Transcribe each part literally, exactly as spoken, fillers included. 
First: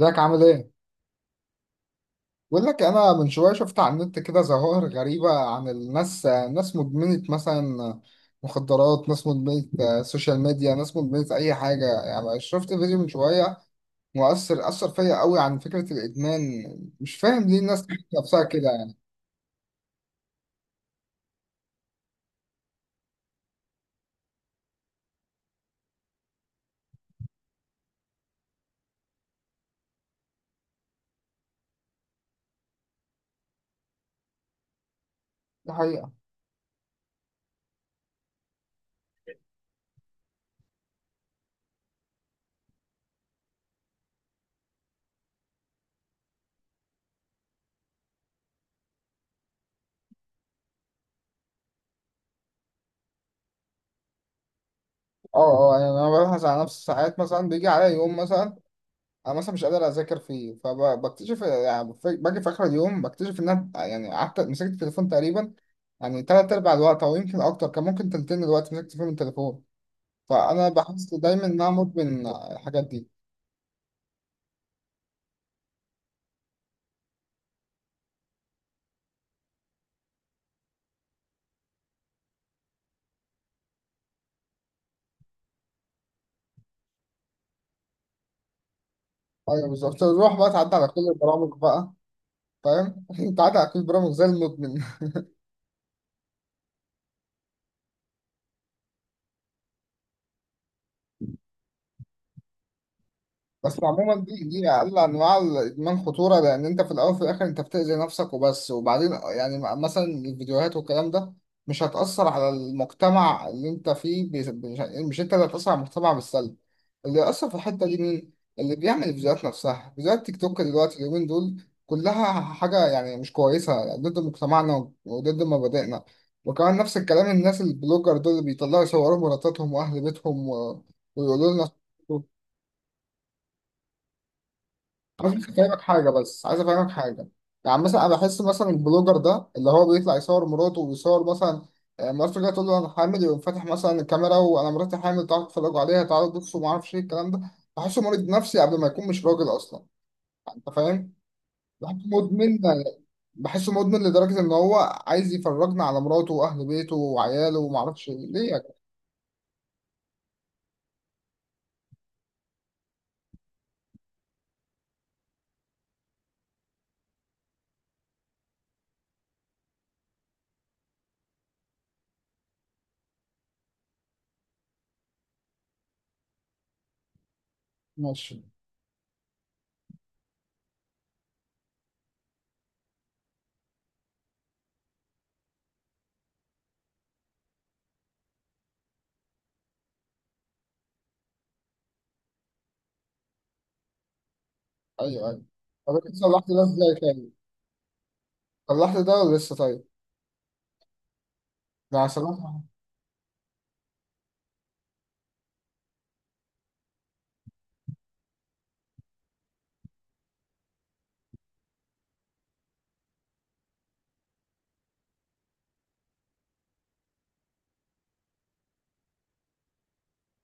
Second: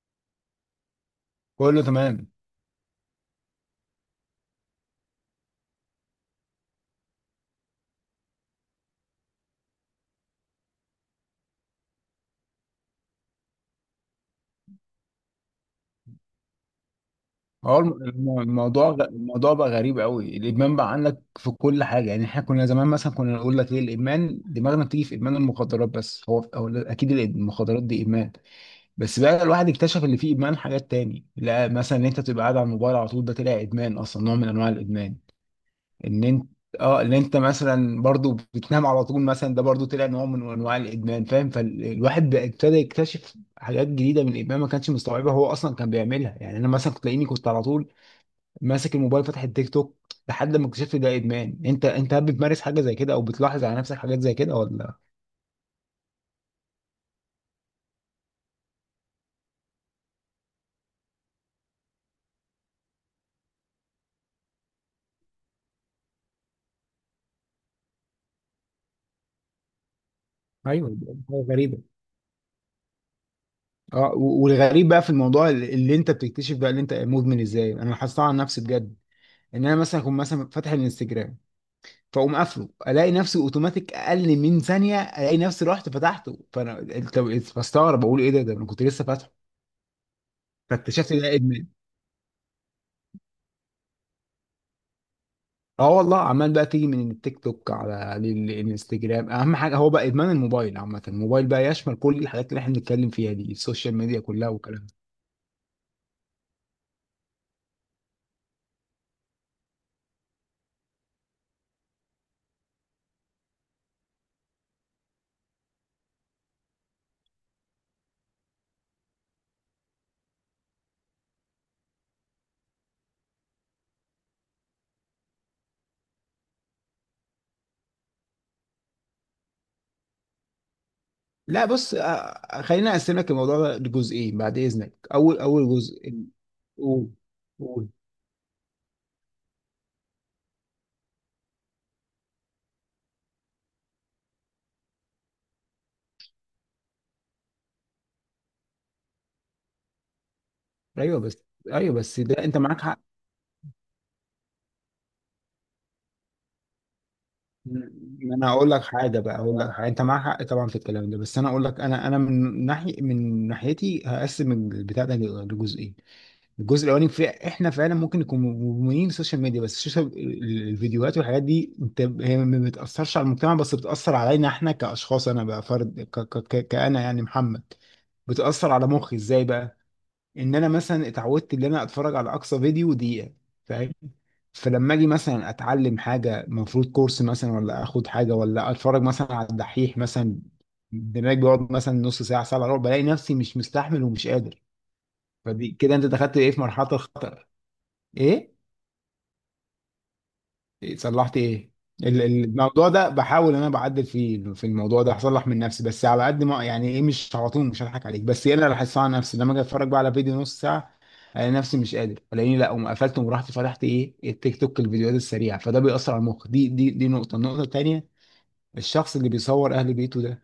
ازيك عامل ايه؟ كله تمام. بقول لك انا من شويه شفت على النت كده ظواهر غريبه عن الناس، ناس مدمنه مثلا مخدرات، ناس مدمنه آه، سوشيال ميديا، ناس مدمنه اي حاجه. يعني شفت فيديو من شويه مؤثر اثر فيا قوي عن فكره الادمان. مش فاهم ليه هو الناس الم- الم- نفسها كده الموضوع يعني. غ- الموضوع بقى غريب قوي. الادمان بقى عندك في كل حاجه، يعني احنا كنا زمان مثلا كنا نقول لك ايه الادمان؟ دماغنا بتيجي في ادمان المخدرات، بس هو هو لا- اكيد الإد- المخدرات دي ادمان. بس بقى الواحد اكتشف اللي فيه ادمان حاجات تاني، لا مثلا ان انت تبقى قاعد على الموبايل على طول، ده طلع ادمان اصلا، نوع من انواع الادمان. دي حقيقه. ان انت اه ان انت مثلا برضو بتنام على طول مثلا، ده برضو طلع نوع من انواع الادمان، فاهم؟ فالواحد بقى ابتدى يكتشف حاجات جديده من الادمان ما كانش مستوعبها، هو اصلا كان بيعملها. يعني انا مثلا كنت تلاقيني كنت على طول ماسك الموبايل فاتح التيك توك لحد ما اكتشفت ده ادمان. انت انت هل بتمارس حاجه زي كده او بتلاحظ على نفسك حاجات زي كده ولا؟ اه اه، يعني انا ببحث عن نفسي ساعات، مثلا بيجي عليا يوم مثلا انا مثلا مش قادر اذاكر فيه، فبكتشف يعني في- باجي في اخر اليوم بكتشف ان انا يعني قعدت مسكت التليفون تقريبا يعني تلات ارباع الوقت او يمكن اكتر، كان ممكن تلتين الوقت مسكت فيه من التليفون. فانا ايوه دي بحس حاجه دايما ان انا غريبه. مدمن الحاجات دي. اه و- والغريب بقى في الموضوع اللي اللي انت بتكتشف بقى اللي انت مدمن ازاي، انا لاحظتها على نفسي بجد. ان انا مثلا اكون مثلا فاتح الانستجرام، فاقوم قافله، الاقي نفسي اوتوماتيك اقل من ثانيه الاقي نفسي رحت فتحته. فانا انت بستغرب بقول ايه ده، ده انا كنت لسه فاتحه. ايوه بالظبط، تروح بقى تعدي على كل فاكتشفت إن ده البرامج ادمان. بقى. فاهم تعدي على كل البرامج زي المدمن. اه والله، عمال بقى تيجي من التيك توك على ال- الانستجرام. اهم حاجه هو بقى ادمان الموبايل عامه، الموبايل بقى يشمل كل الحاجات اللي احنا بنتكلم فيها دي، بس السوشيال ميديا عموما دي كلها دي والكلام ده. اقل انواع الادمان خطوره، لان انت في الاول وفي الاخر انت بتاذي نفسك وبس. وبعدين يعني مثلا الفيديوهات والكلام ده مش هتاثر على المجتمع اللي انت فيه. بس- مش مش انت اللي هتاثر على المجتمع بالسلب. اللي يأثر في الحته دي مين؟ اللي بيعمل الفيديوهات نفسها، فيديوهات تيك توك دلوقتي اليومين دول كلها حاجه يعني مش كويسه، ضد مجتمعنا وضد مبادئنا. وكمان نفس الكلام، الناس البلوجر دول اللي بيطلعوا يصوروا مراتاتهم واهل بيتهم و- ويقولوا لا لنا. بص، آه، خلينا اقسم لك الموضوع ده لجزئين بعد اذنك. عايز اول بس اول افهمك حاجه، جزء، بس عايز افهمك قول حاجه. يعني قول. مثلا انا بحس مثلا البلوجر ده اللي هو بيطلع يصور مراته ويصور مثلا، آه، مراته جايه تقول له انا حامل، يقوم فاتح مثلا الكاميرا وانا مراتي حامل، تعالوا تتفرجوا عليها، تعالوا بصوا، ما اعرفش ايه الكلام ده. بحسه مريض نفسي قبل ما يكون، مش راجل اصلا. يعني انت فاهم. ايوه بس، ايوه بحسه بس ده انت مدمن. معاك حق. بحسه مدمن لدرجه ان هو عايز يفرجنا على مراته واهل بيته وعياله، وما اعرفش ايه. ما انا ليه يا جدع؟ هقول لك حاجه، بقى هقول لك حاجة. انت معاك حق طبعا في الكلام ده، بس انا اقول لك، انا انا من ناحيه، من ناحيتي هقسم البتاع ده لجزئين. الجزء الاولاني في احنا فعلا ممكن نكون مدمنين السوشيال ميديا، بس السوشيال ال- الفيديوهات والحاجات دي انت، هي ما بتاثرش على المجتمع بس بتاثر علينا احنا كاشخاص. انا بقى فرد، ك ك ك- كانا يعني محمد، ماشي. بتاثر على مخي ازاي بقى؟ ان انا مثلا اتعودت ان انا اتفرج على اقصى فيديو دقيقه، فاهم؟ فلما اجي مثلا اتعلم حاجه، المفروض كورس مثلا ولا اخد حاجه ولا اتفرج مثلا على الدحيح مثلا، دماغي بيقعد مثلا نص ساعه، ساعه الا ربع، بلاقي نفسي مش مستحمل ومش قادر. ايوه ايوه. فدي طب كده انت انت دخلت صلحت ايه، في ده مرحله ازاي تاني؟ الخطر. ايه، صلحت ده ولا لسه طيب؟ صلحت ايه؟ ده ال- ال- صلحت؟ الموضوع ده بحاول انا بعدل فيه، في الموضوع ده هصلح من نفسي، بس على قد ما، يعني ايه، مش على طول، مش هضحك عليك. بس ايه، انا اللي هحسها على نفسي لما اجي اتفرج بقى على فيديو نص ساعه، الاقي نفسي مش قادر، الاقيني لا قوم قفلت ورحت فتحت ايه، التيك توك، الفيديوهات السريعه. فده بيأثر على المخ، دي دي دي نقطه. النقطه التانيه، الشخص اللي بيصور اهل بيته ده،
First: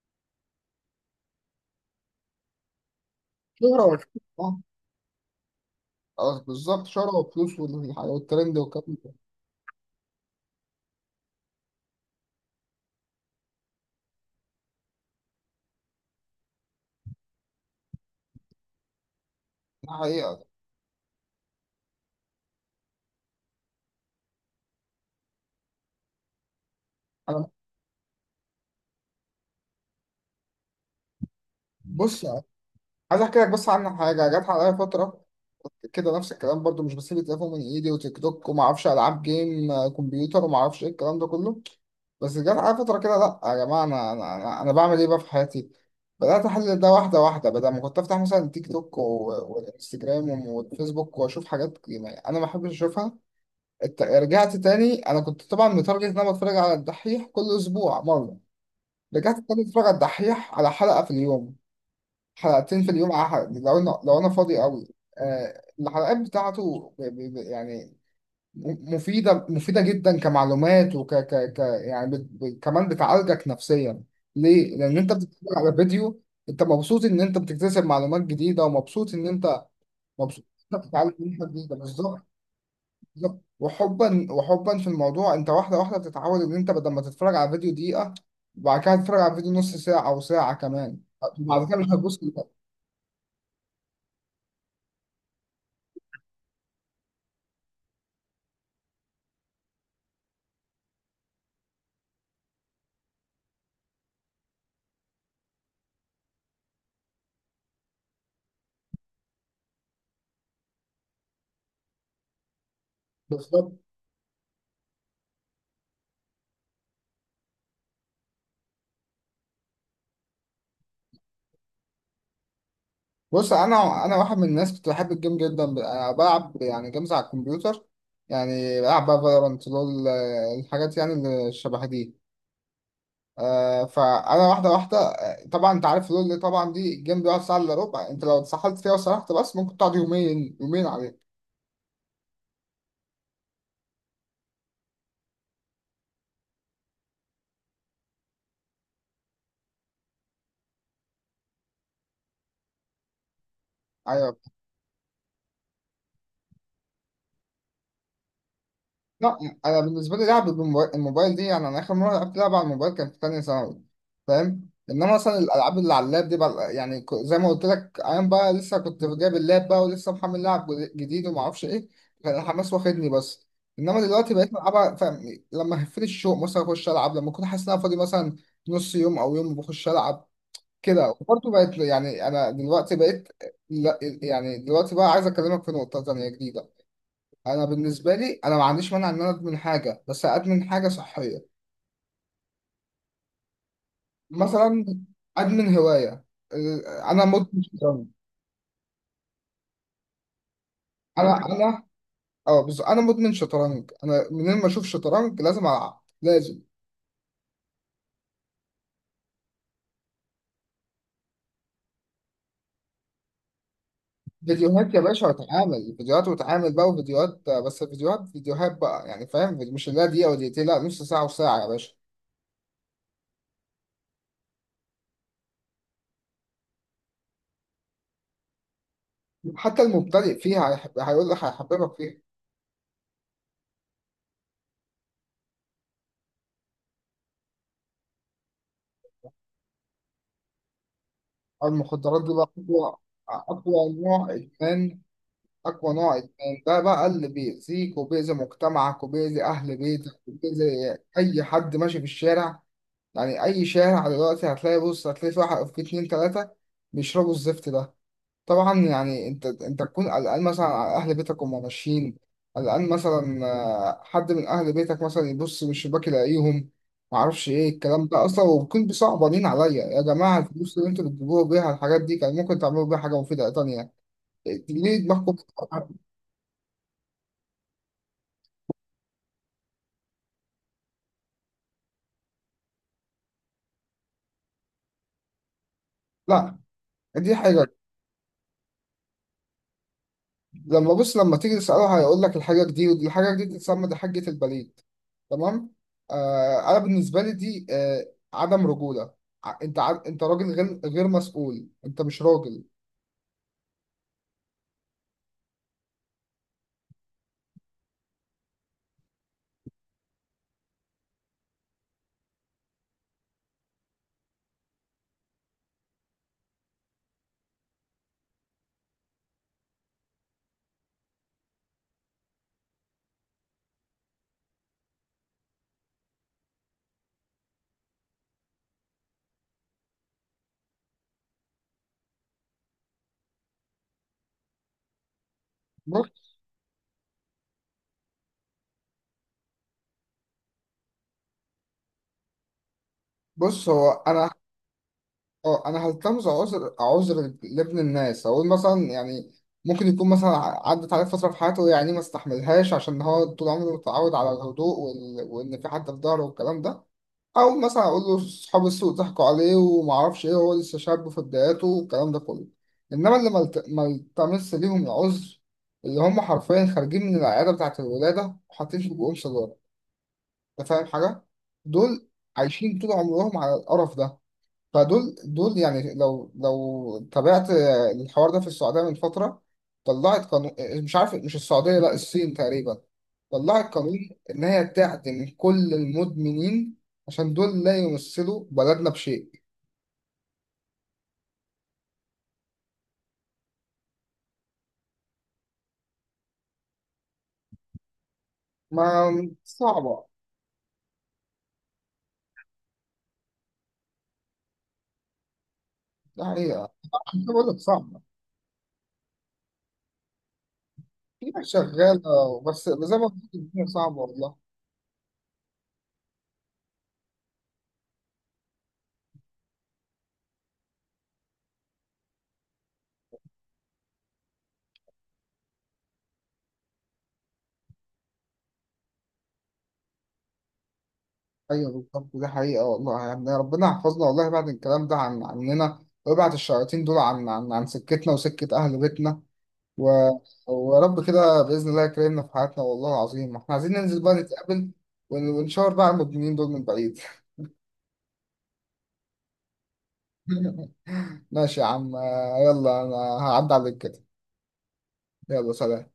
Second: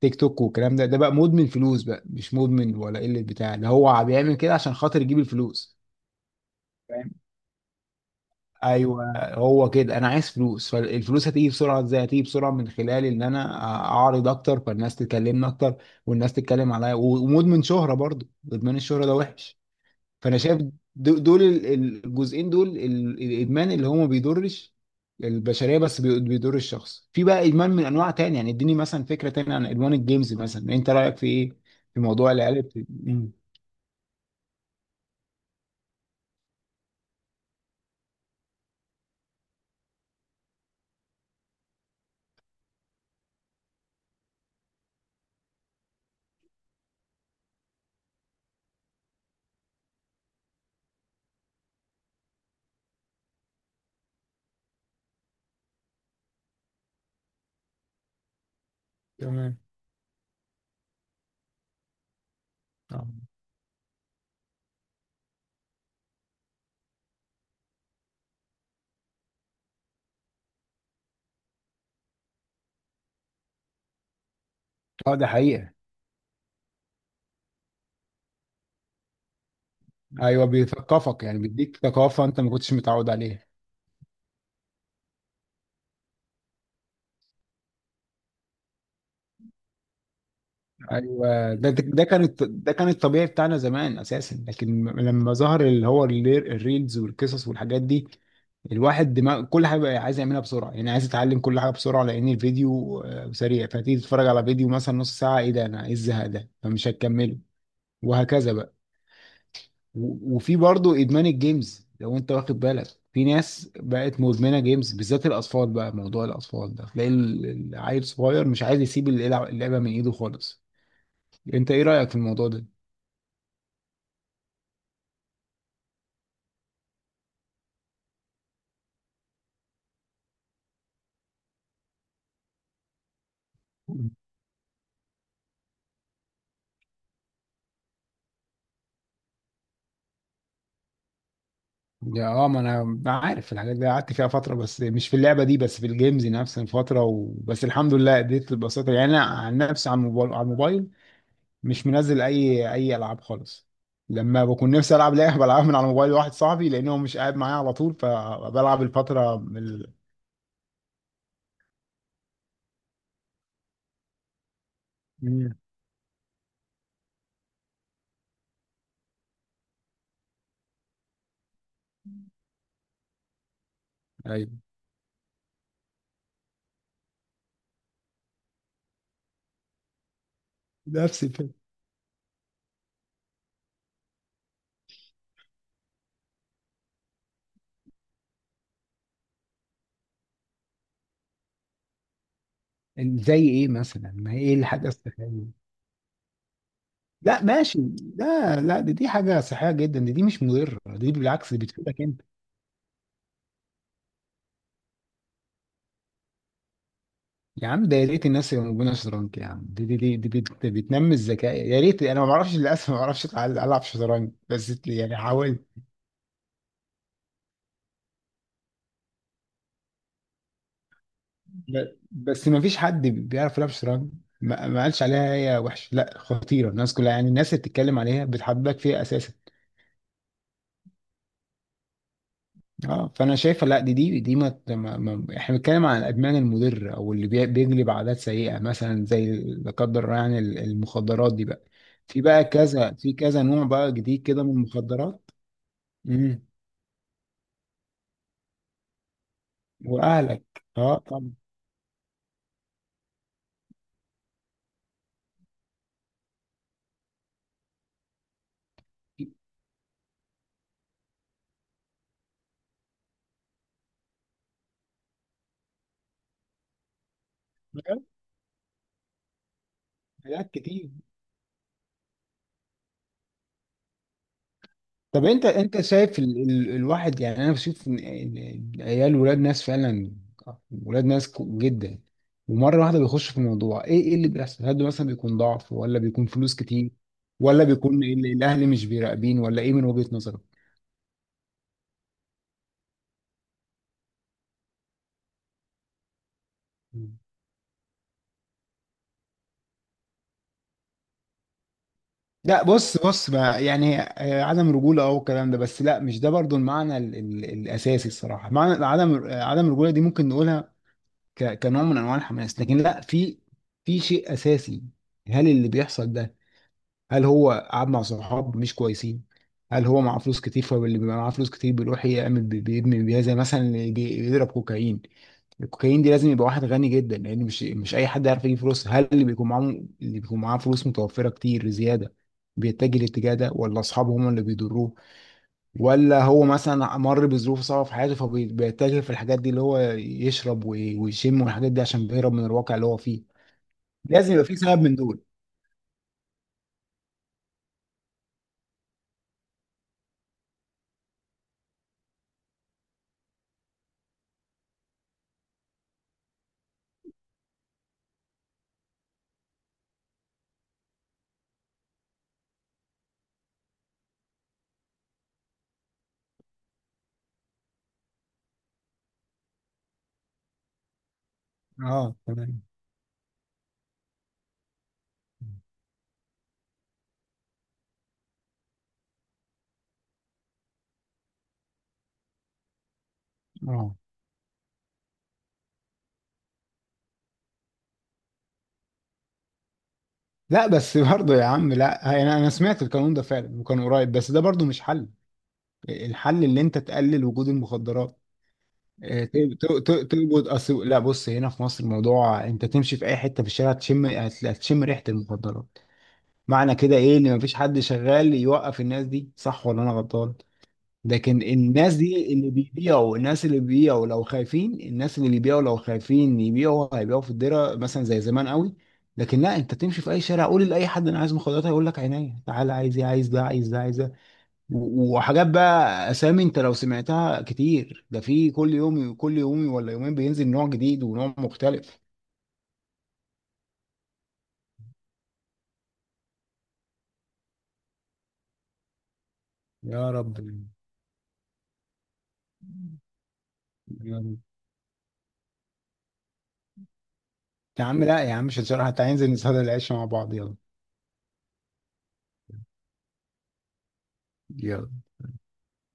تيك توك والكلام ده، ده بقى مدمن فلوس بقى، مش مدمن ولا قله، بتاع اللي شهرة ولا هو بيعمل كده شهرة؟ عشان خاطر يجيب الفلوس. اه بالظبط، شهرة وفلوس والح- والترند والكلام ده. ايوه، هو كده، انا عايز فلوس، فالفلوس هتيجي بسرعه ازاي؟ هتيجي بسرعه من خلال ان انا اعرض اكتر، فالناس تكلمني اكتر والناس تتكلم عليا، ومدمن شهره برضو، ادمان الشهره ده وحش. ده فانا حقيقة. شايف دو- دول ال- ال- الجزئين دول، ال- الادمان اللي هو ما بيضرش البشريه بس بي- بيضر الشخص. في بقى أنا، ادمان من انواع تانية، يعني اديني مثلا فكره تانية عن ادمان الجيمز مثلا، انت رايك في ايه؟ في بص موضوع العيال بت- عايز مم. أحكي لك بس عن حاجة جت عليا فترة كده، نفس الكلام برضو مش بسيب التليفون من إيدي، وتيك توك وما أعرفش ألعاب جيم آه، كمبيوتر وما أعرفش إيه الكلام ده كله. بس جت عليا فترة كده، لأ يا جماعة، أنا أنا أنا أنا بعمل إيه بقى في حياتي؟ بدأت أحلل ده واحدة واحدة، بدل ما كنت أفتح مثلا تيك توك و- والإنستجرام والفيسبوك وأشوف حاجات يعني أنا ما بحبش أشوفها. الت- رجعت تاني. أنا كنت طبعا متارجت إن أنا بتفرج على الدحيح كل أسبوع مرة. رجعت تمام. ابتديت اتفرج على الدحيح على حلقة في اليوم، حلقتين في آه. اليوم أحد لو أنا لو أنا فاضي قوي. آه، الحلقات بتاعته ب- ب- ب- يعني م- مفيدة مفيدة جدا كمعلومات، وك ك ك يعني بت ب- كمان بتعالجك نفسيا. ليه؟ لأن أنت اه ده بتتفرج حقيقه. على فيديو، أنت مبسوط إن أنت بتكتسب معلومات جديدة، ومبسوط إن أنت مبسوط ايوه إن أنت بتتعلم بيثقفك، يعني منها جديدة بيديك ثقافه بالظبط. انت ما كنتش متعود بالظبط. عليها. وحبا وحبا في الموضوع، انت واحده واحده بتتعود ان انت بدل ما تتفرج على فيديو دقيقه، بعد كده هتتفرج على فيديو نص ساعه او ساعه كمان. ايوه، بعد ده كده ده مش ده هتبص كان الط- لده. ده كان الطبيعي بتاعنا زمان اساسا، لكن م- لما ظهر اللي هو الري- الريلز والقصص والحاجات دي، الواحد دماغ كل حاجه بقى عايز يعملها بسرعه، يعني عايز يتعلم كل حاجه بسرعه، لان الفيديو آه، سريع. فتيجي تتفرج على فيديو مثلا نص ساعه، ايه ده، انا ايه الزهق ده، فمش هتكمله، وهكذا بقى. و- وفي برضه ادمان الجيمز لو انت واخد بالك، في بالظبط. ناس بقت مدمنه جيمز، بالذات الاطفال بقى، موضوع الاطفال ده تلاقي ال- العيل صغير مش عايز يسيب اللعبه اللعبة من ايده خالص. انت ايه رايك في الموضوع ده؟ بص انا انا واحد من الناس كنت بحب الجيم جدا، أنا بلعب يعني جيمز على الكمبيوتر. يعني بلعب بقى فالورانت لول، آه، الحاجات يعني اللي شبه دي. آه، فانا واحده واحده، آه، طبعا انت عارف لول اللي طبعا دي، الجيم بيقعد ساعه الا ربع، انت لو اتسحلت فيها وسرحت بس ممكن تقعد يومين يومين عليه. يا اه ما انا عارف الحاجات دي، قعدت فيها فتره، بس مش في اللعبه دي، بس في الجيمز نفس الفتره، وبس الحمد لله اديت البساطه. يعني انا عن نفسي، على الموبايل، على الموبايل مش منزل اي اي العاب خالص. ايوه. لما بكون نفسي العب لعبه بلعبها من على موبايل واحد صاحبي، لان هو مش قاعد معايا على طول، فبلعب الفتره لا، من انا ال... بالنسبه لي لعب بالموبايل الموبايل دي، يعني انا اخر مره لعبت لعبه على الموبايل كان في تانية ثانوي. فاهم. انما مثلا مم. الالعاب اللي على اللاب دي بقى، يعني ك- زي ما قلت لك، ايام بقى لسه كنت جايب اللاب بقى ولسه محمل لعب جد- جديد وما اعرفش ايه، كان الحماس واخدني بس. انما دلوقتي ايوه، بقيت العبها، فاهم، لما هفيت الشوق مثلا اخش العب، لما اكون حاسس ان انا فاضي مثلا نص يوم او يوم بخش العب كده. نفس الفكره. وبرضه بقيت يعني انا دلوقتي بقيت. لا يعني دلوقتي بقى عايز اكلمك في نقطه تانية جديده. انا بالنسبه لي، انا ما عنديش مانع ان انا ادمن حاجه، بس ادمن حاجه صحيه. زي ايه مثلا، ما هي ايه مثلا الحاجه الصحيه؟ ادمن هوايه، آه، انا لا مدمن ماشي. شطرنج. لا لا، دي، دي حاجه صحيه جدا، دي، دي مش مضره، دي انا بالعكس دي انا بتفيدك انت. اه بص انا مدمن شطرنج، انا منين ما اشوف شطرنج لازم العب لازم. يا عم ده يا ريت الناس اللي موجوده شطرنج، يا عم دي دي دي, دي بت- بتنمي الذكاء. يا ريت، انا ما بعرفش، للاسف ما بعرفش أتع- العب شطرنج، بس فيديوهات يا يعني باشا، حاولت. واتعامل فيديوهات، واتعامل بقى وفيديوهات، آه، بس فيديوهات فيديوهات بقى، يعني فاهم، مش اللي هي دقيقه ودقيقتين، لا نص ساعه وساعه يا ب- باشا. بس ما فيش حد بيعرف يلعب شطرنج. ما, ما قالش عليها هي وحش، لا خطيره، الناس كلها يعني الناس اللي بتتكلم عليها بتحبك فيها اساسا. حتى المبتدئ فيها هيحب- هيقول لك هيحببك فيها. اه فانا شايفه، لا دي دي دي ما, ما, ما احنا بنتكلم عن الادمان المضر او اللي بي- بيجلب عادات سيئه مثلا، زي لا قدر الله، يعني ال- المخدرات دي بقى، في المخدرات دي بقى بقى كذا، اقوى. في كذا نوع بقى اقوى جديد نوع كده من ادمان. المخدرات. أقوى نوع إدمان ده بقى اللي بيأذيك وبيأذي مجتمعك وبيأذي أهل بيتك واهلك، وبيأذي اه طبعا، أي حد ماشي في الشارع. يعني أي شارع دلوقتي هتلاقي، بص هتلاقي في واحد في اتنين تلاتة بيشربوا الزفت ده. طبعا يعني أنت أنت تكون قلقان مثلا على أهل بيتك وهم ماشيين، قلقان مثلا، آه، حد من أهل بيتك مثلا يبص من الشباك يلاقيهم، معرفش إيه الكلام ده أصلا. وبكون بصعبانين عليا، يا جماعة حاجات الفلوس اللي كتير. أنتوا بتجيبوها بيها الحاجات دي كان ممكن تعملوا بيها حاجة مفيدة تانية. ليه طب دماغكم؟ انت، انت شايف، ال... ال... الواحد يعني، انا بشوف ان إن عيال ولاد ناس فعلا، ولاد ناس كو- جدا، ومره واحده بيخش في الموضوع، ايه ايه اللي بيحصل؟ هل ده مثلا بيكون ضعف، ولا بيكون فلوس لا كتير، دي ولا حاجة. بيكون ال... الاهل مش بيراقبين، ولا ايه من وجهة نظرك؟ لما بص لما تيجي تسأله هيقول لك الحاجة دي، ودي الحاجة دي تتسمى دي حاجة البليد. تمام. آه أنا مم. بالنسبة لي دي، آه عدم رجولة. ع- أنت ع... أنت راجل، غير غير مسؤول، أنت مش راجل. لا بص، بص بقى يعني، آه، عدم رجوله او الكلام ده، بس لا مش ده برضو المعنى ال... ال... الاساسي. الصراحه معنى عدم آه، عدم الرجوله دي ممكن نقولها ك- كنوع من انواع الحماس، لكن لا، في في شيء اساسي. هل اللي بيحصل ده، هل هو قعد مع صحاب مش كويسين، هل هو معاه فلوس كتير، فاللي بيبقى معاه فلوس كتير بيروح يعمل بي- بيبني بيها، زي مثلا اللي بي- بيضرب كوكايين، الكوكايين دي لازم يبقى واحد غني جدا، لان مش مش اي حد يعرف يجيب فلوس. هل اللي بيكون معاه، اللي بيكون معاه فلوس متوفره كتير زياده بيتجه الاتجاه ده، ولا اصحابه هم اللي بيضروه، ولا بص هو مثلا مر بظروف صعبة في حياته فبيتجه في الحاجات دي اللي هو يشرب وي- ويشم والحاجات دي عشان بيهرب من الواقع اللي هو فيه. بص هو أنا، لازم يبقى في سبب من دول. آه أنا هلتمس عذر عذر لابن الناس، أقول مثلا يعني ممكن يكون مثلا ع- عدت عليه فترة في حياته، يعني ما استحملهاش عشان هو طول عمره متعود على الهدوء، وال... وإن في حد في ظهره والكلام ده، او مثلا اقول له اصحاب السوق ضحكوا عليه وما اعرفش ايه، هو لسه شاب في بداياته والكلام ده كله. انما اللي ملت- ما التمس ليهم العذر، اللي هم حرفيا خارجين من العياده بتاعه الولاده وحاطين في بقهم سيجاره. انت فاهم حاجه، دول اه تمام. عايشين طول عمرهم على القرف ده. فدول دول يعني، لو لو تابعت الحوار ده في السعوديه من فتره طلعت قانون، مش عارف، مش السعوديه، لا الصين تقريبا، طلعت اه قانون إن هي تعدم كل المدمنين، عشان دول لا يمثلوا بلدنا بشيء. لا بس برضه يا عم، لا انا انا سمعت القانون ده فعلا وكان قريب، بس ده برضه مش حل، الحل اللي انت تقلل وجود المخدرات. ما آه، ت- ت- صعبة، ت- توجد أصل. لا بص، هنا في مصر الموضوع انت تمشي في اي حته في الشارع تشم، هت- هتشم ريحه المخدرات. يعني أنا معنى كده ايه، ان بقول مفيش لك حد صعبة. شغال يوقف الناس دي، صح ولا انا غلطان؟ في لكن ناس الناس دي شغالة، اللي بس زي ما بيبيعوا، قلت الناس اللي الدنيا صعبة بيبيعوا لو والله. خايفين، الناس اللي بيبيعوا لو خايفين يبيعوا، هيبيعوا في الدره مثلا زي زمان قوي. لكن لا، انت تمشي في اي شارع قول لاي حد انا عايز مخدرات، هيقول لك عينيا، تعالى، عايز ايه، عايز ده عايز ده عايز ده. و- وحاجات بقى اسامي انت لو سمعتها كتير، ده في كل يوم، كل يوم ولا يومين بينزل نوع جديد ونوع أيوه مختلف. بالظبط دي حقيقة والله. يعني ربنا يحفظنا والله بعد الكلام ده عن عننا، ويبعد الشياطين دول عن عن, عن سكتنا وسكة أهل بيتنا، و... يا رب. ورب كده بإذن الله يكرمنا في حياتنا والله العظيم. إحنا عايزين ننزل بقى يا رب. نتقابل ون- ونشاور بقى على المدمنين دول من بعيد. يا عم لا يا عم مش هنشرح، حتى هينزل نصلي العشاء مع بعض، يلا ماشي يا عم، آه، يلا انا هعدي عليك كده. يلا. يلا سلام.